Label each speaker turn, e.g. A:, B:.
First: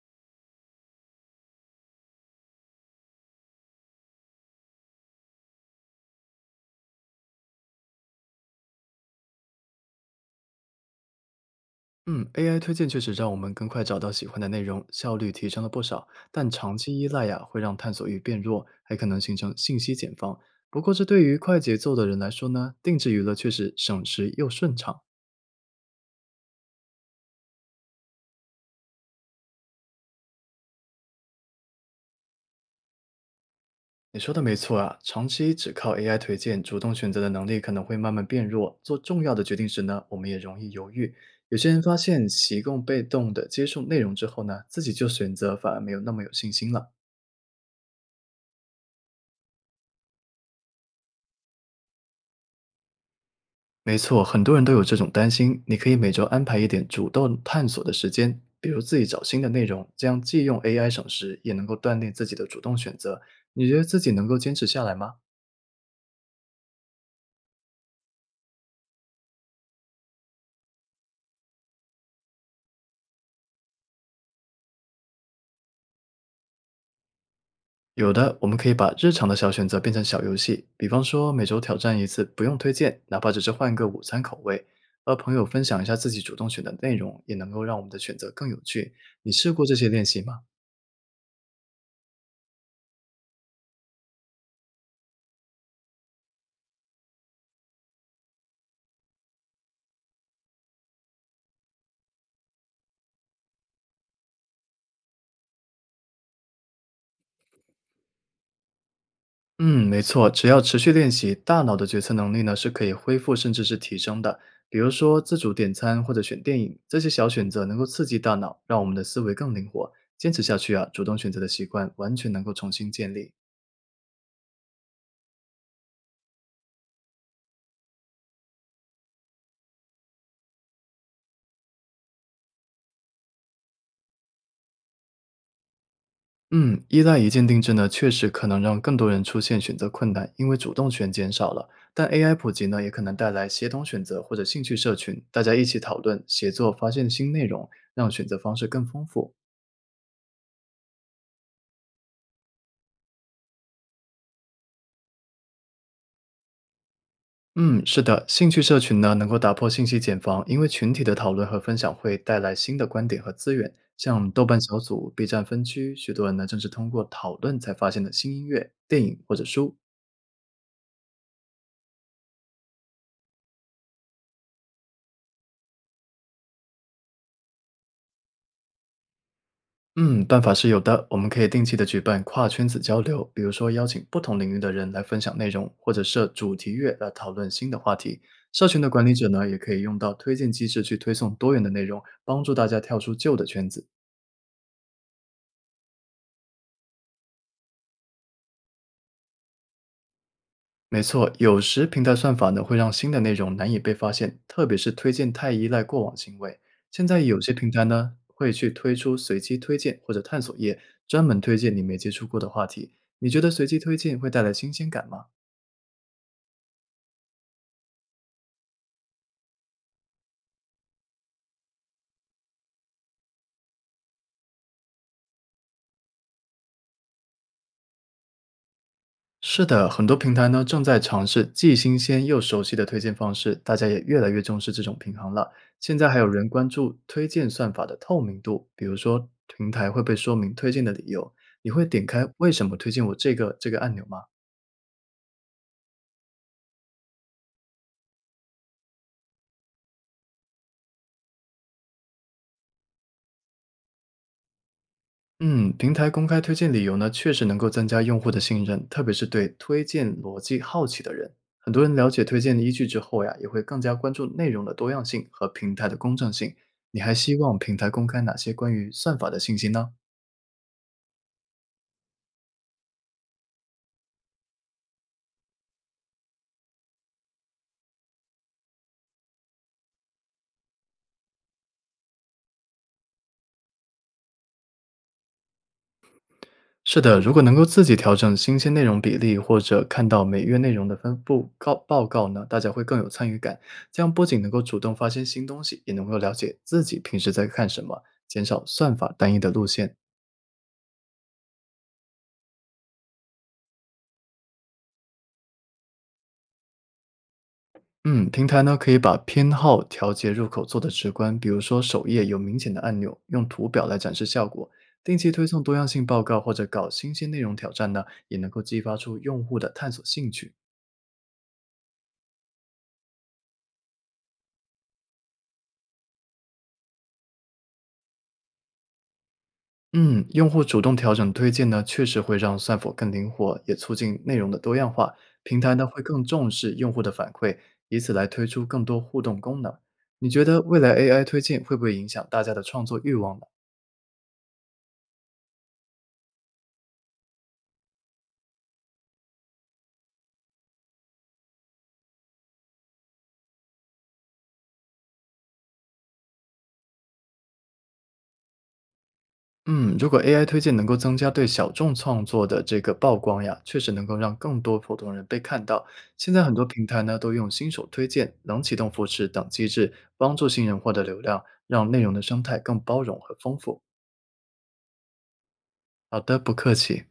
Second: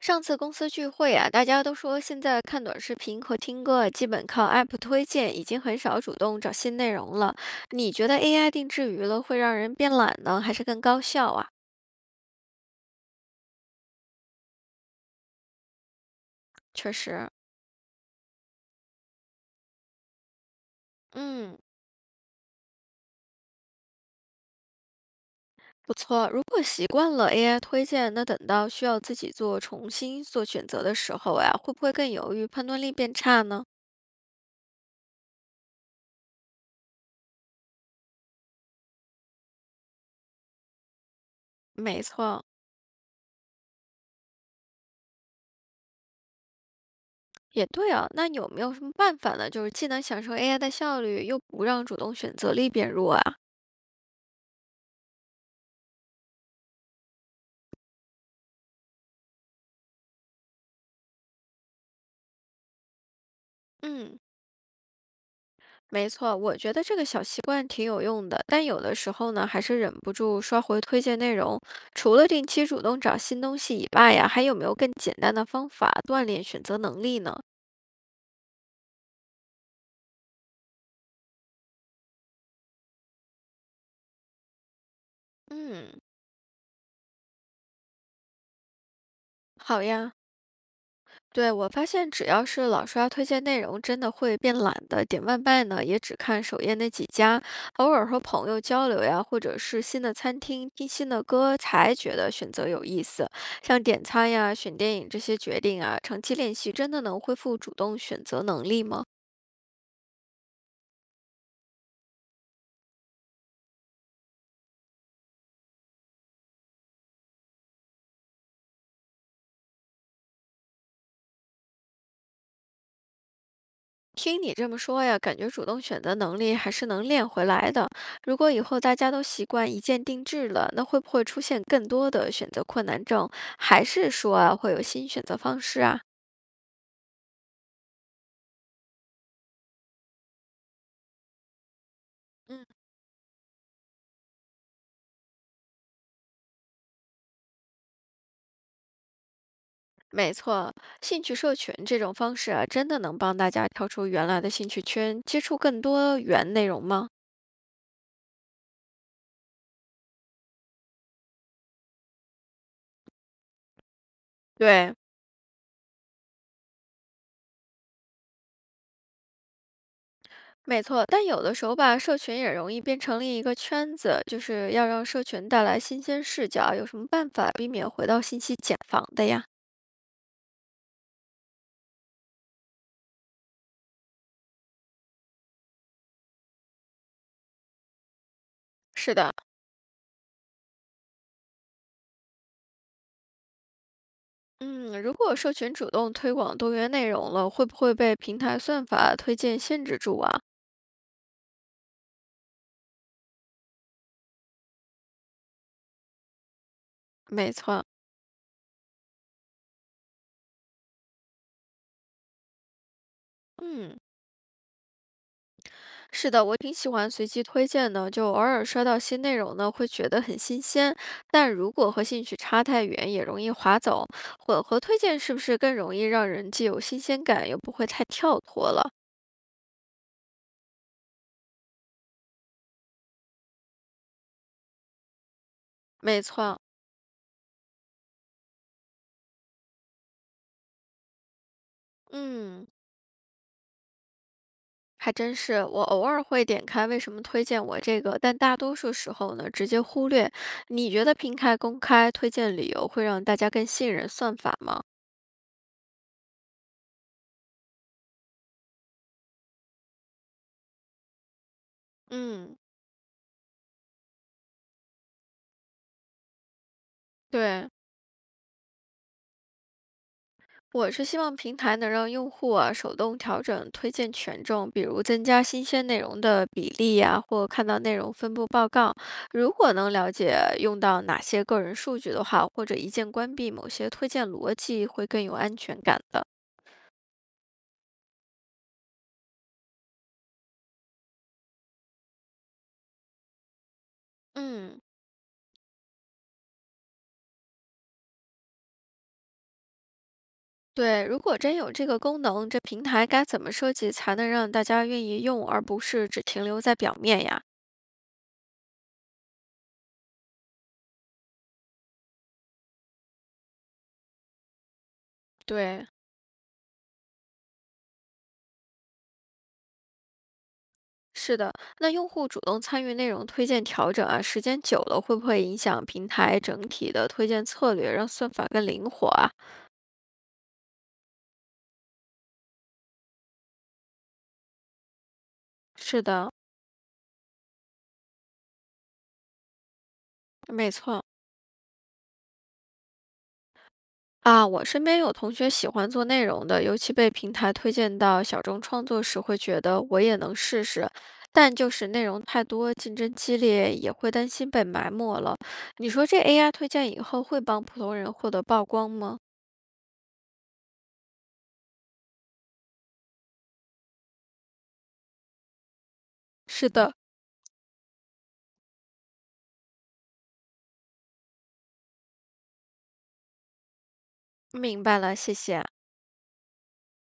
A: 上次公司聚会啊，大家都说现在看短视频和听歌啊，基本靠 app 推荐，已经很少主动找新内容了。你觉得 AI 定制娱乐会让人变懒呢，还是更高效啊？
B: 嗯，AI 推荐确实让我们更快找到喜欢的内容，效率提升了不少。但长
A: 确
B: 期依赖
A: 实，
B: 呀，会让探索欲变弱，还可能形成信息茧房。不过，这对于
A: 嗯，
B: 快节奏的人来说呢，定制娱乐确实省时又顺畅。
A: 不错。如果习惯了 AI 推荐，那等到需要自己做重新做选择的时候呀，会不会更犹豫，判断力变差呢？
B: 你说的没错啊，长期只靠 AI 推荐，主动选择的能力可能会慢慢变弱。做重要的决定时呢，我们也容易犹豫。有些人发
A: 没
B: 现
A: 错，
B: 习惯被动的接受内容之后呢，自己就选择反而没有那么有信心了。
A: 也对啊。那有没有什么办法呢？就是既能享受 AI 的效率，又不让主动选择力变弱啊？
B: 没错，很多人都有这种担心。你可以每周安排一点主动探索的时间，比如自己找新的内容，这样既用 AI 省时，也能够锻炼自己的主动选择。你觉得自己
A: 嗯。
B: 能够坚持下来吗？
A: 没错，我觉得这个小习惯挺有用的，但有的时候呢，还是忍不住刷回推荐内容。除了定期主动找新东西以外呀，还有没有更简单的方法锻炼选择能力呢？
B: 有的，我们可以把日常的小选择变成小游戏，比方说每周挑战一次，不用推荐，哪怕只是换个午餐口味，和朋友分享一下
A: 嗯，
B: 自己主动选的内容，也能够让我们的选择更有趣。你试过这
A: 好
B: 些练
A: 呀。
B: 习吗？
A: 对，我发现只要是老刷推荐内容，真的会变懒的。点外卖呢，也只看首页那几家，偶尔和朋友交流呀，或者是新的餐厅听新的歌，才觉得选择有意思。像点餐呀、选电影这些决定啊，长期练习真的能恢复主动选择能力吗？
B: 嗯，没错，只要持续练习，大脑的决策能力呢是可以恢复甚至是提升的。比如说自主点餐或者选电影，这些小选择能够刺激大脑，让我们的思维更灵活。坚持下去啊，主动选择的习惯完全能够重新建立。
A: 听你这么说呀，感觉主动选择能力还是能练回来的。如果以后大家都习惯一键定制了，那会不会出现更多的选择困难症？还是说啊，会有新选择方式啊？
B: 嗯，依赖一键定制呢，确实可能让更多人出现选择困难，因为主动权减少了。但 AI 普
A: 嗯，
B: 及呢，也可能带来协同选择或者兴趣社群，大家一起讨论、协作，发现新内容，让选择方式更丰富。
A: 没错，兴趣社群这种方式啊，真的能帮大家跳出原来的兴趣圈，接触更多元内容吗？
B: 嗯，是的，兴趣社群呢能够打破信息茧房，因为群体的讨论和分享会带来新的观点和资源。像豆瓣小
A: 对，
B: 组、B 站分区，许多人呢正是通过讨论才发现的新音乐、电影或者书。
A: 没错，但有的时候吧，社群也容易变成另一个圈子，就是要让社群带来新鲜视角，有什么办法避免回到信息茧房的呀？
B: 嗯，办法是有的，我们可以定期的举办跨圈子交流，比如说邀请不同领域的人来分享内容，或者设主题月来讨论新的话题。社群的管理
A: 是
B: 者
A: 的，
B: 呢，也可以用到推荐机制去推送多元的内容，帮助大家跳出旧的圈子。
A: 嗯，如果社群主动推广多元内容了，会不会被平台算法推荐限制住啊？
B: 没错，有时平台算法呢会让新的内容难以被发现，特别是推荐太依赖过往行为。现在有些
A: 没
B: 平台
A: 错，
B: 呢会去推出随机推荐或者探索页，专门推荐你没接触过的话题。你觉得随机推
A: 嗯。
B: 荐会带来新鲜感吗？
A: 是的，我挺喜欢随机推荐的，就偶尔刷到新内容呢，会觉得很新鲜。但如果和兴趣差太远，也容易划走。混合推荐是不是更容易让人既有新鲜感，又不会太跳脱了？
B: 是的，很多平台呢正在尝试既新鲜又熟悉的推荐方式，大家也越来越重视这种平衡了。现在还
A: 没
B: 有人
A: 错，
B: 关注推荐算法的透明度，比如说平台会被说明推荐的理由，你会点开为什
A: 嗯，
B: 么推荐我这个按钮吗？
A: 还真是。我偶尔会点开为什么推荐我这个，但大多数时候呢，直接忽略。你觉得平台公开推荐理由会让大家更信任算法吗？
B: 嗯，平台公开推荐理由呢，确实能够增加用户的信任，特别是对推荐逻辑好奇的人。很多人了解推荐
A: 嗯，
B: 的依据之后呀，也会更加关注内容的多样性和平台的公正性。你还希望
A: 对。
B: 平台公开哪些关于算法的信息呢？
A: 我是希望平台能让用户啊手动调整推荐权重，比如增加新鲜内容的比例呀、或看到内容分布报告。如果能了解用到哪些个人数据的话，或者一键关闭某些推荐逻辑，会更有安全感的。
B: 是的，如果能够自己调整新鲜内容比例，或者看到每月内容的分布报告呢，大家会更有参与感。这样不仅能够主
A: 嗯，
B: 动发现新东西，也能够了解自己平时在看什么，减少算法单一的路线。
A: 对，如果真有这个功能，这平台该怎么设计才能让大家愿意用，而不是只停留在表面呀？
B: 嗯，平台呢可以把偏好调节入口做得直观，比如说首页有明显的按钮，用图表来展示效果。定期推送多样
A: 对，
B: 性报告或者搞新鲜内容挑战呢，也能够激发出用户的探索兴趣。
A: 是的，那用户主动参与内容推荐调整啊，时间久了会不会影响平台整体的推荐策略，让算法更灵活啊？
B: 嗯，用户主动调整推荐呢，确实会让算法更灵活，也促进内容的多样化。平台呢会
A: 是
B: 更
A: 的，
B: 重视用户的反馈，以此来推出更多互动功能。你觉得
A: 没
B: 未来
A: 错
B: AI 推荐会不会影响大家的创作欲望呢？
A: 啊。我身边有同学喜欢做内容的，尤其被平台推荐到小众创作时，会觉得我也能试试，但就是内容太多，竞争激烈，也会担心被埋没了。你说这 AI 推荐以后会帮普通人获得曝光吗？
B: 嗯，如果 AI 推荐能够增加对小众创作的这个曝光呀，确实能够让更多普通人被看到。现在很多
A: 是
B: 平
A: 的，
B: 台呢都用新手推荐、冷启动扶持等机制，帮助新人获得流量，让内容的生态更包容和丰富。
A: 明白了，谢谢。
B: 好的，不客气。